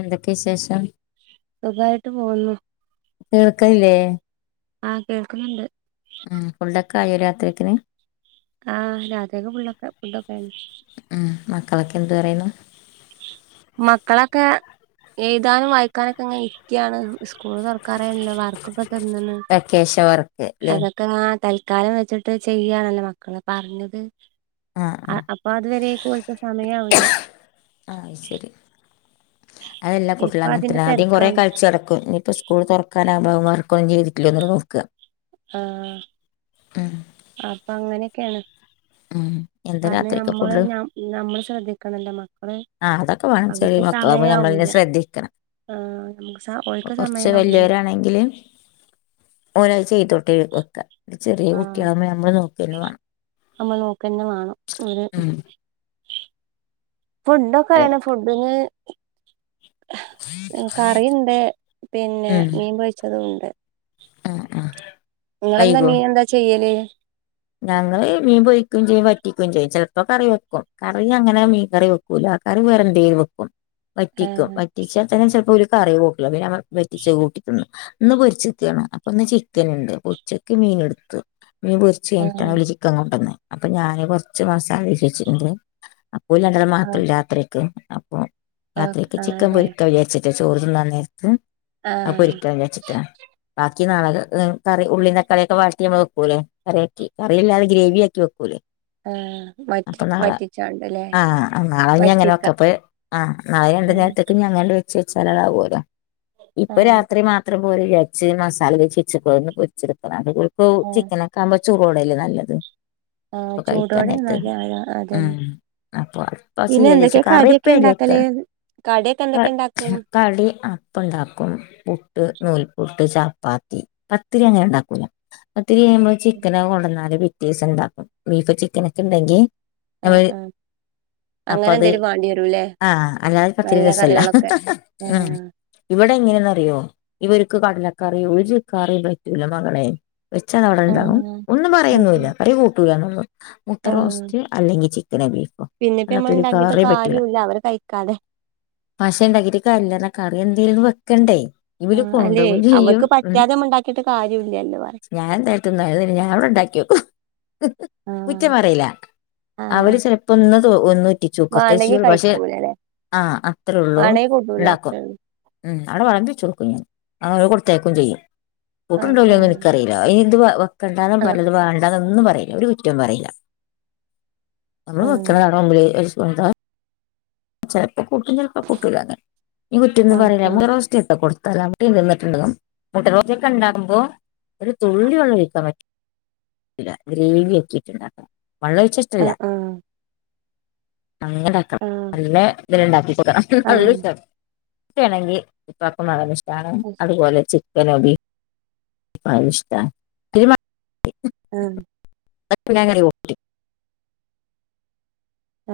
എന്തെക്കെ വിശേഷം സുഖായിട്ട് പോവുന്നു കേൾക്കല്ലേ ആഹ് കേൾക്കുന്നുണ്ട് ഫുള്ളൊക്കെ ആയോ രാത്രിക്ക്ന് ആഹ് രാത്രിക് ഫുൾ ഫുഡൊക്കായ്ന്ന് ഉം മക്കളൊക്കെ എന്തു പറയ്ണു മക്കളൊക്കെ എഴുതാനും വായിക്കാനൊക്കെ ഇങ്ങനെ ഇരിക്കാണ് സ്കൂള് തൊർ കറല്ലേ വർക്കൊക്കെ തന്ന്ണ് വെക്കേഷൻ വർക്ക് ല്ലേ അത ആഹ് തൽക്കാലം വെച്ച്ട്ട് ചെയ്യണല്ലോ മക്കള് പറഞ്ഞത് ആഹ് അ ആഹ് അപ്പൊ അതുവരെ ഓൾക്ക് സമയാവ് ല്ല ആഹ് ശരി അതെല്ലാം കൂട്ടികള് ഇപ്പൊ അതിന്റെ അങ്ങനതന്നെ ആദ്യം കൊറെ തിരക്കാണ് കളിച്ച ടക്കും ഇനിപ്പ സ് സ്കുൾ തുറക്കാനാവുമ്പോഅഹ് മറക്കും [unintelligible] തോർക്കാ ആഹ് അപ്പൊ അങ്ങനെക്കെണ് ഉം [unintelligible] അത് നമ്മള് ഫുഡ് ന നമ്മള് ശ്രദ്ധിക്കണല്ലോ മക്കള് ആഹ് അതൊക്കെ വേണം ചെ അവർക്ക് മക്കളവുമ്പോ സമയാവൂല നമ്മളെന്നെ ശ്രദ്ധിക്കണം ആഹ് നമുക്ക് ഓൽക്ക് കൊറച്ച് സമയാവൂല വല്ല്യോരാണെങ്കില് ഒരാൾ ചെയ്തോട്ടേ വെക്ക ചെറിയ ആഹ് കുട്ട്യാഉമ്പോ നമ്മൾ നോക്കെന്ന വാണം നമ്മൾ നോക്കന്നെ വാണം ഉം ഫുഡൊക്കെ ആയ്ന് ഫുഡ്ന് കറിണ്ട് പിന്നെ ഉം മീൻ പൊര്ച്ചതും ഉണ്ട് ആഹ് ആഹ് നിങ്ങളെന്താ വൈകോ മീൻ എന്താ ചെയ്യല് ഞങ്ങള് മീൻ പൊരിക്കും ചെയ്യും വറ്റിക്കും ചെയ്യും ചിലപ്പോ കറി വെക്കും കറി അങ്ങനെ മീൻ കറി വെക്കു [unintelligible] ലാ ക്കാർ വേറെ എന്തെവെക്കും വറ്റിക്കും ആഹ് വറ്റിച്ചാ തന്നെ ചിലപ്പോ ഒരു കറി കുട്ടൂല പിന്നെ വറ്റിച്ച കൂട്ടി തിന്നും ഇന്ന് പൊരിച്ചെക്കാണർഞ് അപ്പൊ ഒന്ന് ചിക്കൻണ്ട് ഉച്ചക്ക് മീൻ എടുത്തു മീൻ പൊരിച്ച് ആഹ് കഴിഞ്ഞട്ടാണ് ചി ക്കം കൊണ്ടന്ന് അപ്പൊ ഞാന് കൊറച്ചു മാസാലിം [unintelligible] ന്റെ ഓല് രണ്ടാൾ ആഹ് മാത്രല്ല രാത്രിക്ക് അപ്പം ആഹ് രാത്രിക്ക് ചിക്കൻ ആണല്ലേ പൊരിക്ക വിചാരിച്ച ചോറ്ന്ന നേരത്ത് അഹ് ആഹ് പൊരിക്കാൻ വ്ജാച്ചിട്ടാ ബാക്കി നാളക ഹ് കറി ഉള്ളീ തക്കളിയൊക്കെ വാറ്റി വെക്കൂല്ലേ കറിയാക്കി കറിയില്ലാതെ ഗ്രേവി ആക്കി വെക്കൂലേ ആഹ് വറ്റി അപ്പൊ നാളെ വറ്റിച്ചാണ്ടല്ലേ ആഹ് നാളെ ഞ്ഞി അങ്ങനെ വറ്റിക്ക വെക്കെപ്പേ ആഹ് നാളെ രണ്ടു ഉം നേരത്തേക്ക് ഞങ്ങനെ വെച്ചച്ചാൽ അതാവുല്ലോ ഇപ്പൊ ആഹ് രാത്രി മാ ത്രം പോരെ രാച്ചി മസാലതേച്. ച്ചികൊന്ന്പൊരിച്ചെടുതതാ അത്പ്പോ ആഹ് ചിക്കന. ക്കാഉമ്പോ ച്ചൂടോടല്ലേ നല്ലത് ആഹ് അപ്പൊ ചൂടോടെ കഴിക്കാന്നേരത്ത് തിന്നാല് അത ഉം അതന്നെ അപ്പൊ പിന്നെ സെയ്യാ വിചാരിച്ച് എന്തൊക്കെയാ കടിയൊക്കെ ഉണ്ടാക്കല് കറിയുപ്പേരിക്കെണ്ട് കടിയൊക്കെ എന്തൊക്കെ ഉണ്ടാക്കും കടി അപ്പണ്ടാക്കും പുട്ട് നൂൽപ്പുട്ട് ചാപ്പാത്തി പത്തിരി അങ്ങനുണ്ടാക്കൂല പത്തിരിയാകുമ്പോ ചിക്കന കൊടുന്നാല് പിറ്റേസം ണ്ടാക്കും ബീഫ് ചിക്കനൊക്കെണ്ടെങ്കി എഹ് എഹ് അപ്പത് ആഹ് അല്ലാതെപ്പം പത്തിരി നല്ല രസല്ലാ കറികളൊക്കെ ആഹ് ഇവിടെ എങ്ങനെയന്ന്റിയോ ഇവരുക്ക് കടലക്കറിയോ ഒരുക്കറിയും പറ്റൂല മകളെ വെച്ച അവിടെണ്ടാകും ആഹ് ഒന്നും അത് പറയുന്നൂല്ല ശരി കറികൂട്ടൂലന്നാ മുട്ട ആഹ് റോസ്റ്റ് അല്ലെങ്കി ചിക്കനെ ബീഫ് പിന്നെപ്പ നമ്മള ഉണ്ടാക്കിയിട്ട് കാര്യുല്ല അവര് കഴിക്കാതെ പഷേണ്ടാക്കിട്ട് കാര്യല്ല കറി എന്തേലും വെക്കണ്ടേ ഇവല് ആഹ് അല്ലെ കൊണ്ടോവും ചെയ്യും അവർക്ക് ഉം പറ്റാതെ നമ്മ ഉണ്ടാക്കിട്ട് കാര്യമില്ലല്ലോ പറയാ ഞാൻതാ ന്നാലും ശരി ഞൻടെ ണ്ടാക്കിയൊക്കും കുറ്റോം പറയില്ല ആഹ് അവര് ചെ പ്പന്നത് ഒന്നു ട്ടിച്ചൂക്കത്തെ വേണ്ടെങ്കി [unintelligible] പക്ഷെ കഴിക്കൂലല്ലെ ആഹ് അത്രേ ഉള്ളൂ വേണെങ്കി കൂട്ടൂല ണ്ടാക്കും അത്രേ ഉള്ളൂ മ് അവിടെ വളമ്പിച്ചോട്ക്കും അ കൊടുത്തയക്കേയും ചെയ്യും ഓക്കെ കൂട്ടുന്നുണ്ടോല്ലേന്ന് എൻക്കറിയില്ല ഇ ഇത് വെക്കണ്ടാന്നും ആഹ് പറയൂല ഇത് വാണ്ടാന്നൊന്നും പറയില്ല ഒരു കുറ്റം പറയില്ല നമ്മള് ആഹ് വെക്കണതാണോ [unintelligible] ചെലപ്പോ കൂട്ടും ചെലപ്പോ കൂട്ടൂല ഈകുറ്റിന്ന് പറയുല ഓക്കെ ഞണ്ട് റോസ്റ്റൊക്കെ കൊടുത്താല കുട്ടി നിന്നിട്ടുണ്ടും മുട്ട റോസ്റ്റോക്കെ ഉണ്ടാകുമ്പോൾ ഒരു തുള്ളി വെള്ളം [unintelligible] ഗ്രേവി ആക്കിട്ടുണ്ടാക്കണം [unintelligible] ആഹ് ആഹ് അങ്ങനെയാകാം ആഹ് പിന്നെ ഇതിലണ്ടാക്കിക്കൂട ആഹ് [unintelligible] നല്ലണെങ്കിൽ [unintelligible] അതുപോലെ ചിക്കനും ബിഫ് ഇഷ്ട [unintelligible] ഉം അങ്ങനഓക്കി [unintelligible]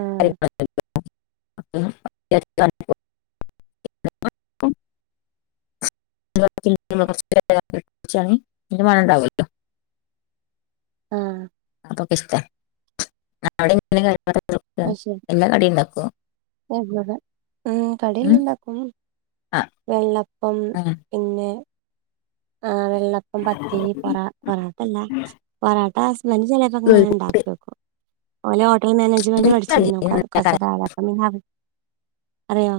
ആഹ് [unintelligible] മന കച്ച [unintelligible] ആഹ് അപ്പൊക്കെ ഇഷ്ടാ [unintelligible] അത് ശരി എല്ലാ കടിയും ഉണ്ടാക്കൊ ഉം കടിയെല്ലോ ഉം ഉണ്ടാക്കും ആ വെള്ളപ്പം പിന്നെ ആഹ് വെള്ളപ്പം പത്തിരി പൊറ പൊറാട്ടല്ല പൊറാട്ട ഹസ്ബിന്റിന് ചില ങ്ങനെ അങ്ങനെ ഉണ്ടാക്യോക്കും ഓലെ ഹോട്ടൽ മാനേജ്മെന്റ് എനിക്കറിയില്ല പഠിച്ചിന്നു ഇതിനെക്കുറിച്ചൊക്കെ. കൊറച്ച് കാലപ്പം അറിയോ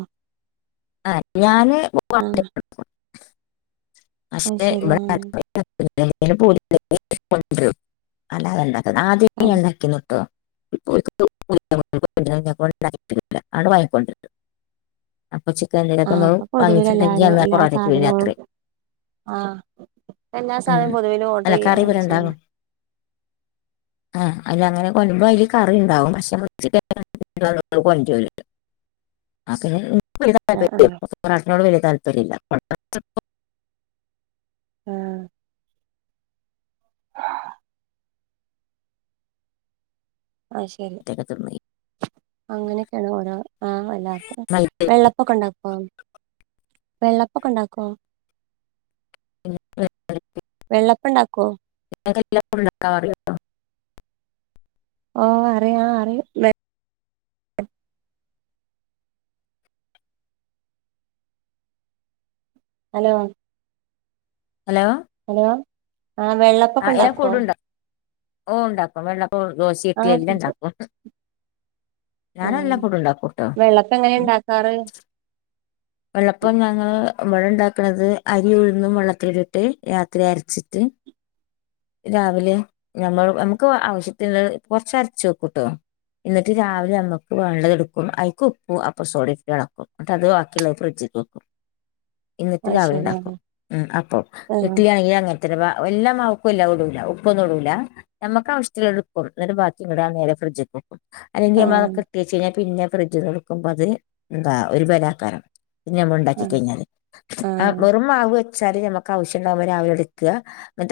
ആഹ് ഞാന് പോണ്ട ആഹ് അത് പക്ഷെ ശരി ഇവിടെ [unintelligible] അല്ലാതെ ഉണ്ടാക്ക ആ ആദ്യം ഉണ്ടാക്കി നുട്ടോ [unintelligible] വാങ്ങിക്കൊണ്ട് ആ അപ്പൊ [unintelligible] പൊതുവിൽ വങ്ങിച്ചുണ്ടങ്കി എല്ലാരും കൊറക്ക് രാത്രി [unintelligible] ആഹ് എല്ലാ സാധനവും പൊതുവേലും ഓർഡർ ചെയ്യണല്ലോ ചെയ്യുന്ന ആഹ് അയിന് അങ്ങനെ വരുമ്പോ അതില് കറിണ്ടാവും പക്ഷെ [unintelligible] ആ ആ [unintelligible] വലിയ താല്പര്യമല്ല [unintelligible] ആഹ് അയ് ശരി പൊറോട്ടയൊക്കെ തിന്നു അങ്ങനെയൊക്കെയാണ് ഓരോ ആഹ് എല്ലാർക്കും വെള്ളപ്പൊക്കെ ഉണ്ടാക്കോ വെള്ളപ്പൊക്കെ ഉണ്ടാക്കോ [unintelligible] പ്പണ്ടാക്കൊ ഇങ്ങക്കെല്ലാർക്കും ഉണ്ടാക്കാനറിയൊ ഓ അറിയ അറിയും ഹലോ ഹലോ ഹലോ ആഹ് വെള്ള ആഹ് എല്ലാ ഫുഡുണ്ടാക്കും ഓ ഉണ്ടാക്കും വെള്ളപ്പൊം ആ ദോശയൊക്കെ എല്ലാണ്ടാക്കും ഏ ട്ടോ വെള്ളപ്പം എങ്ങനെ ഉം. ഉണ്ടാക്കാറ് വെള്ളപ്പം ഞങ്ങള് ഇവടെണ്ടാക്ക്ണത് അരിം ഉഴുന്നും വെള്ളത്തിലിട്ടിട്ട് രാത്രി അരച്ചിട്ട് [inaudible] രാവിലെ ഞമ്മള് ഞമ്മക്ക് ആവശ്യത്തിന്ള്ളത് കൊറച്ച് അരച്ച് വെക്കുട്ടോ ഇന്നട്ട് രാവിലെ ന ഞമ്മക്ക് വേണ്ടത് എടുക്കും അയിക്ക് ഉപ്പും അപ്പസോടിം ഇട്ട് എളക്കും ന്നിട്ട് അത് ക്കിള്ളത് ഫ്രിഡ്ജ്ക്കക്കും എന്നിട്ട് അത് രാവിലെ ശരി ആ ഉണ്ടാക്കും ഉം അപ്പം ആ ഇഡ്ഡിലിയാണെങ്കിലും അങ്ങ തന്നെ പാ എല്ലാ മാവ്ക്കും എല്ലാം ഇടൂല ഉപ്പൊന്നും ഇടൂല ഞമ്മക്ക് ആവശ്യത്തിന്ള്ള എടുക്കും ന്നട്ട് ബാക്കി ന്നട്ട ആ നേരെ ഫ്രഡ്ജ്ക്കും അല്ലെങ്കി ആ നമ്മളതൊക്കിട്ട് വെച്ച് കഴിഞ്ഞാ പിന്നെ ഫ്രിഡ്ജ് ന്നെട്ക്കുമ്പം അത് എന്താ ഒരു ബലാകാരം പിന്നെ ഞമ്മള് ഇണ്ടാക്കി ആ കയ്ഞ്ഞാല് ആ ആഹ് വെറും മാവ് വെച്ചാല് ഞമ്മക്ക് ആവശ്യംണ്ടാവുമ്പം രാവിലെ ട്ക്കാ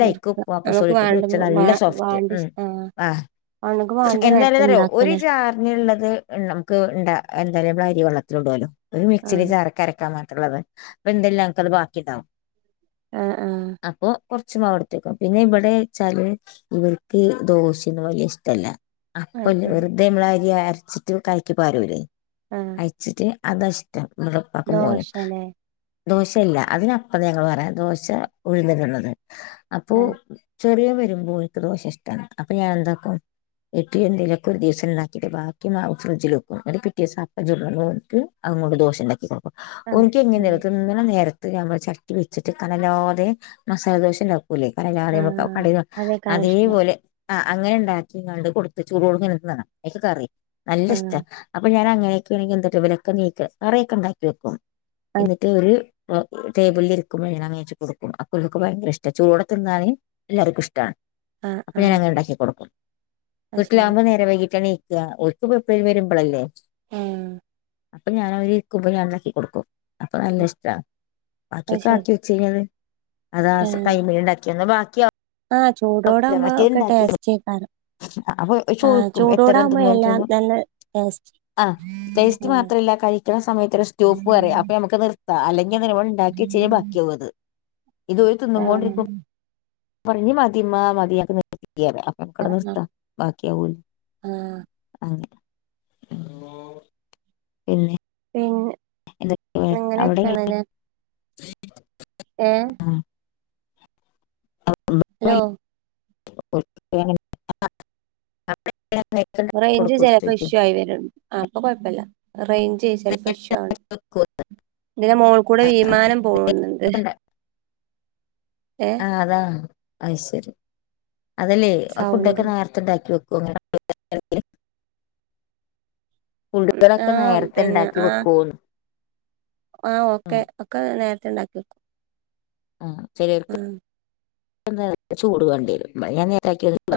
കൊടുക്ക നമുക്ക് അപ്പസോടിട്ട് വാണ്ട വെച്ച വാ നല്ല സോഫ്റ്റ് വാണ്ടി ഉം ആ ആഹ് ഓണക്ക് വാണ്ട നേരത്തെ എന്താണിതറിയോ ഒര് ഇണ്ടാക്കലേ ജാ അങ്ങള്ളത് നമുക്ക് എന്ത എന്തറ്യാ നമ്മള് അരി വെള്ളത്തില് ഇടൊല്ലോ ഒരു മിക്സില് ആഹ് ജാറ്ക്കരക്കാം മാ ള്ളത് അപ്പം [unintelligible] ക്കത് ബാക്കിണ്ടാവും അഹ് ആഹ് അപ്പൊ കൊറച്ച് മാവ്ട്ത്തെക്കും പിന്നെ ഇവിടേച്ചാല് ഇവർക്ക് ദോശൊന്നും വല്യ ഇഷ്ടല്ല അത് അപ്പല്ലെ ശരി വെറുതെ നമ്മളരി അരച്ചിട്ട് കലക്കി പാരൂലേ ആഹ് ച്ചിട്ട് അതഷ്ടം ഇവടെപ്പാക്കും മോനും ദോശലേ ദോശയല്ല അതിനപ്പം ഞങ്ങള് പറയാ ദോശ ഉഴുന്നിടുന്നത് അപ്പൊ ആഹ് ചെറിയോൻ വരുമ്പം ഓൻക്ക് ദോഷ ഇഷ്ടാണ് അപ്പൊ ഞാൻ എന്താക്കും ഇഡ്ഡലിയോ എന്തേലൊക്കെ ഒരു ദിവസം ഉണ്ടാക്കിട്ട് ബാക്കി മാവ് ഫ്രിഡ്ജില് വെക്കും ന്നട്ട് പിറ്റേ ദിവസം അപ്പം ചുട്ണന്നോൻക് അങ്ങോട്ട് ദോഷം ഉണ്ടാക്കി കൊടുക്കും ആഹ് ഓൻക്ക് എങ്ങനെ ആഹ് ഓൻക് തിന്ന്ണ നേരത്ത് ഞമ്മള് ചട്ടി വെച്ചിട്ട് കനല്ലാതെ മസാലദോശണ്ടാക്കും ണ്ടാക്കൂലെ കനല്ലാതെ നമുക്കത് ആഹ് കടേന്ന് വാ അതേക്കാരം ഇഷ്ടം അതേപോലെ ആഹ് അങ്ങനെ ണ്ടാക്കിങ്ങാണ്ട് കൊടുത്ത് ചൂടോട്ക്കെങ്ങനെ ഇട്‌ണാണ അയ്ക്ക് കറിം നല്ല ഇഷ്ട ആഹ് അപ്പൊ ഞാൻ അങ്ങനെയൊക്കെ ആണെങ്കി എന്തൊക്കെ വിലൊക്കെ നീക്ക കറയൊക്കെ ഉണ്ടാക്കി വെക്കും അത് എന്നിട്ട് ഒര് അപ്പൊ ടേബിലില് ഇരിക്കുമ്പം ഞാൻ വേവിച്ചു കൊടുക്കും അപ്പംബല്ക്ക് ഭയങ്കര ഇഷ്ട ചൂടെ തിന്നാന് എല്ലാവർക്കും ഇഷ്ടാണ് ആഹ് അപ്പൊ ഞാൻ ആഹ് അങ്ങനെ ഇണ്ടാക്കി കൊടുക്കും അത് ശരി വീട്ടിലാകുമ്പോൾ നേരെ വൈകിട്ടാണ് ണീ ക്കാ ഓൽക്ക് പ്പം എപ്ലേം വരുമ്പളല്ലെ ഏ അപ്പൊ ഞാൻ അവര് ഇര്ക്കുമ്പം ഞാണ്ടാക്കി കൊടുക്കും അപ്പം നല്ല ഉം ഇഷ്ട അത് ബാക്കിയൊക്കെ ശരി ആക്കി വെച്ചയ് ഞ്ഞാല് അതാ ആഹ് ടൈമിലിണ്ടാക്ക്യാ ന്നാ ബാക്ക്യാ ആഹ് ചൂടോടെ ആവുമ്പോ ഒക്കെ ടേസ്റ്റ് എയ്ക്കാരം അപ്പൊ ആഹ് ചോദിക്കും ചൂടോടകുമ്പോ എല്ലാം നല്ല ടേസ്റ്റ് അഹ് ടേസ്റ്റ് ആഹ് മാത്രല്ല കഴിക്കണ സമയത്ത്ള്ള സ്റ്റോപ്പും അറ്യാ അപ്പം ഞമ്മക്ക് നിർ അല്ലെങ്കി എന്തറിയോ ഒര് ഇണ്ടാക്കി വച്ചയ്ഞ്ഞാ ബാക്കിയാവും അത് ഇത് ഓല് തിന്നും കൊണ്ടിരിക്കു ആഹ് മ്പം ഇഞ്ഞ് മതിമ്മാ മതീയറിം അപ്പം നിർത്തിയെക്കീയറിം അപ്പൊക്കടെ ആഹ് നിർത്താ ബാക്കിയാവൂല്ലാ ആഹ് അങ്ങനെ പിന്നെ പിന്നെ എന്തൊക്കെ അങ്ങനെയൊക്കെയാണ്ല്ലേ [inaudible] ഏ ഹലോ അവിടെ [unintelligible] [unintelligible] റേഞ്ച് ചിലപ്പോ ഉച്ചയ്ക്ക് ഇഷ്യൂ ആയി വരണ്ട് അപ്പൊ കൊഴപ്പില്ല റേഞ്ച് ചിലപ്പോ ഇഷ്യൂ ആവ്ണ്ട് ഇതിൻ്റെ മോൾ കൂടെ വിമാനം പോകുന്നുണ്ട് ഏ ആ അതാ അഹ് ശരി അതല്ലേ ആ ഫുഡൊക്കെ സൗണ്ട് നേരത്തണ്ടാക്കി വെകൊ [inaudible] ഫുഡ്കളൊക്കെ ആഹ് നേരത്തെ പിന്നെ ഉണ്ടാക്കി വെക്കോന്ന് ആ ഓക്കെ ഒക്കെ നേരത്തെ ഉണ്ടാക്കി ആ ചെലർക്ക് എന്ത ചൂട് വേണ്ടി വരും ഞാൻ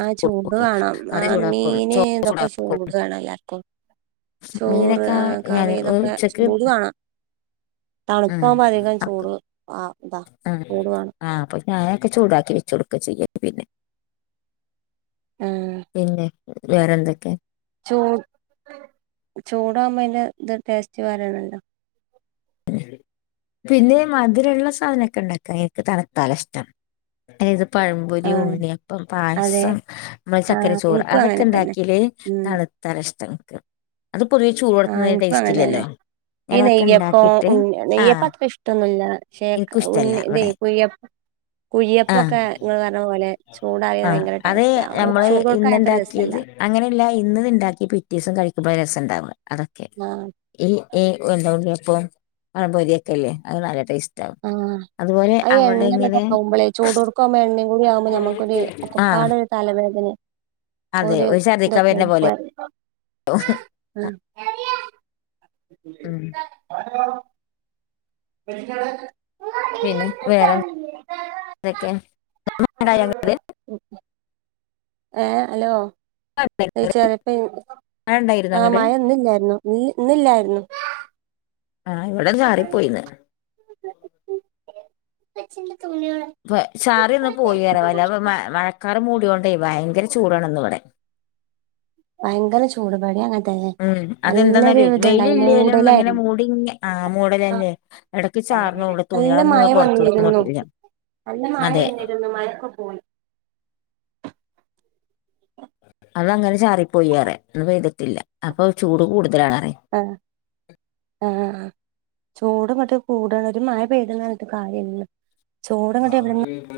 ആഹ് ചൂട് വേണം കറി ആഹ് ചൂടാക്കും മീന് ചോ ഇതൊക്കെ റ്ചൂടാക്കും ചൂട് വേണം എല്ലാർക്കും ചോറ് മീനൊക്കെ ആഹ് ഞാന് ഒരു ഉച്ചക്ക് ഉം, തണുപ്പാവുമ്പോ അധികം ആക്ക്, ചൂട് ആ ഇതാ ചൂടു വാണ് ആഹ് അപ്പൊ ഞാനൊക്കെ ചൂടാക്കി വെച്ച കൊടുക്ക ചെയ്യേ പിന്നെ ആഹ് പിന്നെ വേറെന്തൊക്കെ ചൂ ചൂടാവകുമ്പോ അതിന്റെ ഇത് ടേസ്റ്റ് വരണല്ലോ പിന്നെ മധുരമുള്ള സാധനമൊക്കെ ഉണ്ടാക്ക എനിക്ക് തനത്താല ഇഷ്ടം അതായത് പഴംപൊരി ആഹ് ഉണ്ണി അപ്പം അതെ പായസം നമ്മൾ ചക്കര ആഹ് ചോറ് എനിക്കും അതൊക്കെ അങ്ങനെ തന്നെ ഉണ്ടാക്കീല് ഉം തണുത്താല ഇഷ്ടം അത് പൊതിയ ചൂട് ആഹ് കൊടുത്തുന്നതിന്റെ എനിക്കും ടേസ്റ്റ് ഇല്ലല്ലോ ഞാനതൊക്കെ ഉണ്ടാക്കിട്ട് ഉണ് നെയ്യപ്പ ആഹ് അത്ര ഇഷ്ടൊന്നുമല്ലേ എനിക്കും ഇഷ്ടല്ല ഉണിഇതെ ഇവിടെ കുയ്യപ്പ കുയ്യപ്പ ആഹ് ഒക്കെ നിങ്ങൾ പറഞ്ഞ പോലെ ചൂടായ ആഹ് ഭയങ്കര അത് ടേസ്റ്റ് ആകും നമ്മള് ചൂട് കൊടുക്കാൻ എത്ര രസല്ല ഇന്നുണ്ടാക്കിയത് അങ്ങനെയല്ല ഇന്ന ഇത് ഉണ്ടാക്കി പിറ്റേസം കഴിക്കുമ്പോ രസം ഉണ്ടാവ അതൊക്കെ ആഹ് ഏല് ഏ ഉണ്ടാവണ്ട് അപ്പൊ പഴമ്പൊരിയൊക്കെല്ലേ അത് നല്ല ടേസ്റ്റ് ആവും ആഹ് അതുപോലെ ആ അവിടെ എണ്ണ കൂടെ എങ്ങനെ ആവുമ്പോളേ ചൂടുക്കവുമ്പോ എണ്ണയും കൂടി ആവുമ്പോ നമ്മുക്കൊരു ആഹ് ഒക്കപ്പാട് തലവേദന അതെ ഒരു ഛർദ്ദിക്കാൻ വരുന്ന ഇതൊക്കെയാണ് പോ പോലെ [unintelligible] ഉം ഉം [inaudible] [inaudible] പിന്നെ വേറെന്ത ഇതൊക്കെ ഏഹ് ഹലോ ച്ചറപ്പ ഉണ്ടായിരുന്നു ആഹ് അങ്ങട് മഴ ഇന്നില്ലായിരുന്നു ഇന്നില്ലായിരുന്നു ആഹ് ഇവിടെ ചാറിപ്പോയിന്ന് അച്ചിന്റെ തുണിയടെ ഇ ചാറിന്ന് പോയിറല്ല അപ്പ മഴക്കാർ മൂടോണ്ടേ ഭയങ്കര ചൂടാണ് ഇന്ന ഇവിടെ ഭയങ്കര ചൂടുപടി അ ഉം അതെന്താന്ന വെയില ഇല്ലേലും ഇങ്ങനെ മൂടലായിരുന്നു മൂടിങ്ങ ആഹ് ആ മൂടലന്നേ ഇടയ്ക്ക് ചാറിനള്ളൂ നല്ല മഴ തുണികളന്നെ വന്നിരുന്നു പുറത്തുന്നോട്ടില്ല ഞാൻ നല്ല മഴ വന്നിരുന്നു മഴൊക്കെ പോയി അതങ്ങനെ ചാറിപ്പോയി അറ ഒന്ന് പെയ്തിട്ടില്ല അപ്പൊ ചൂട് കൂടുതലാണറിയ ആഹ് ആഹ് ചൂട് മറ്റേ കൂടണ ഒരു മഴ പെയതുന്നാണ് ഇ കാര്യം ചൂടം കട്ട്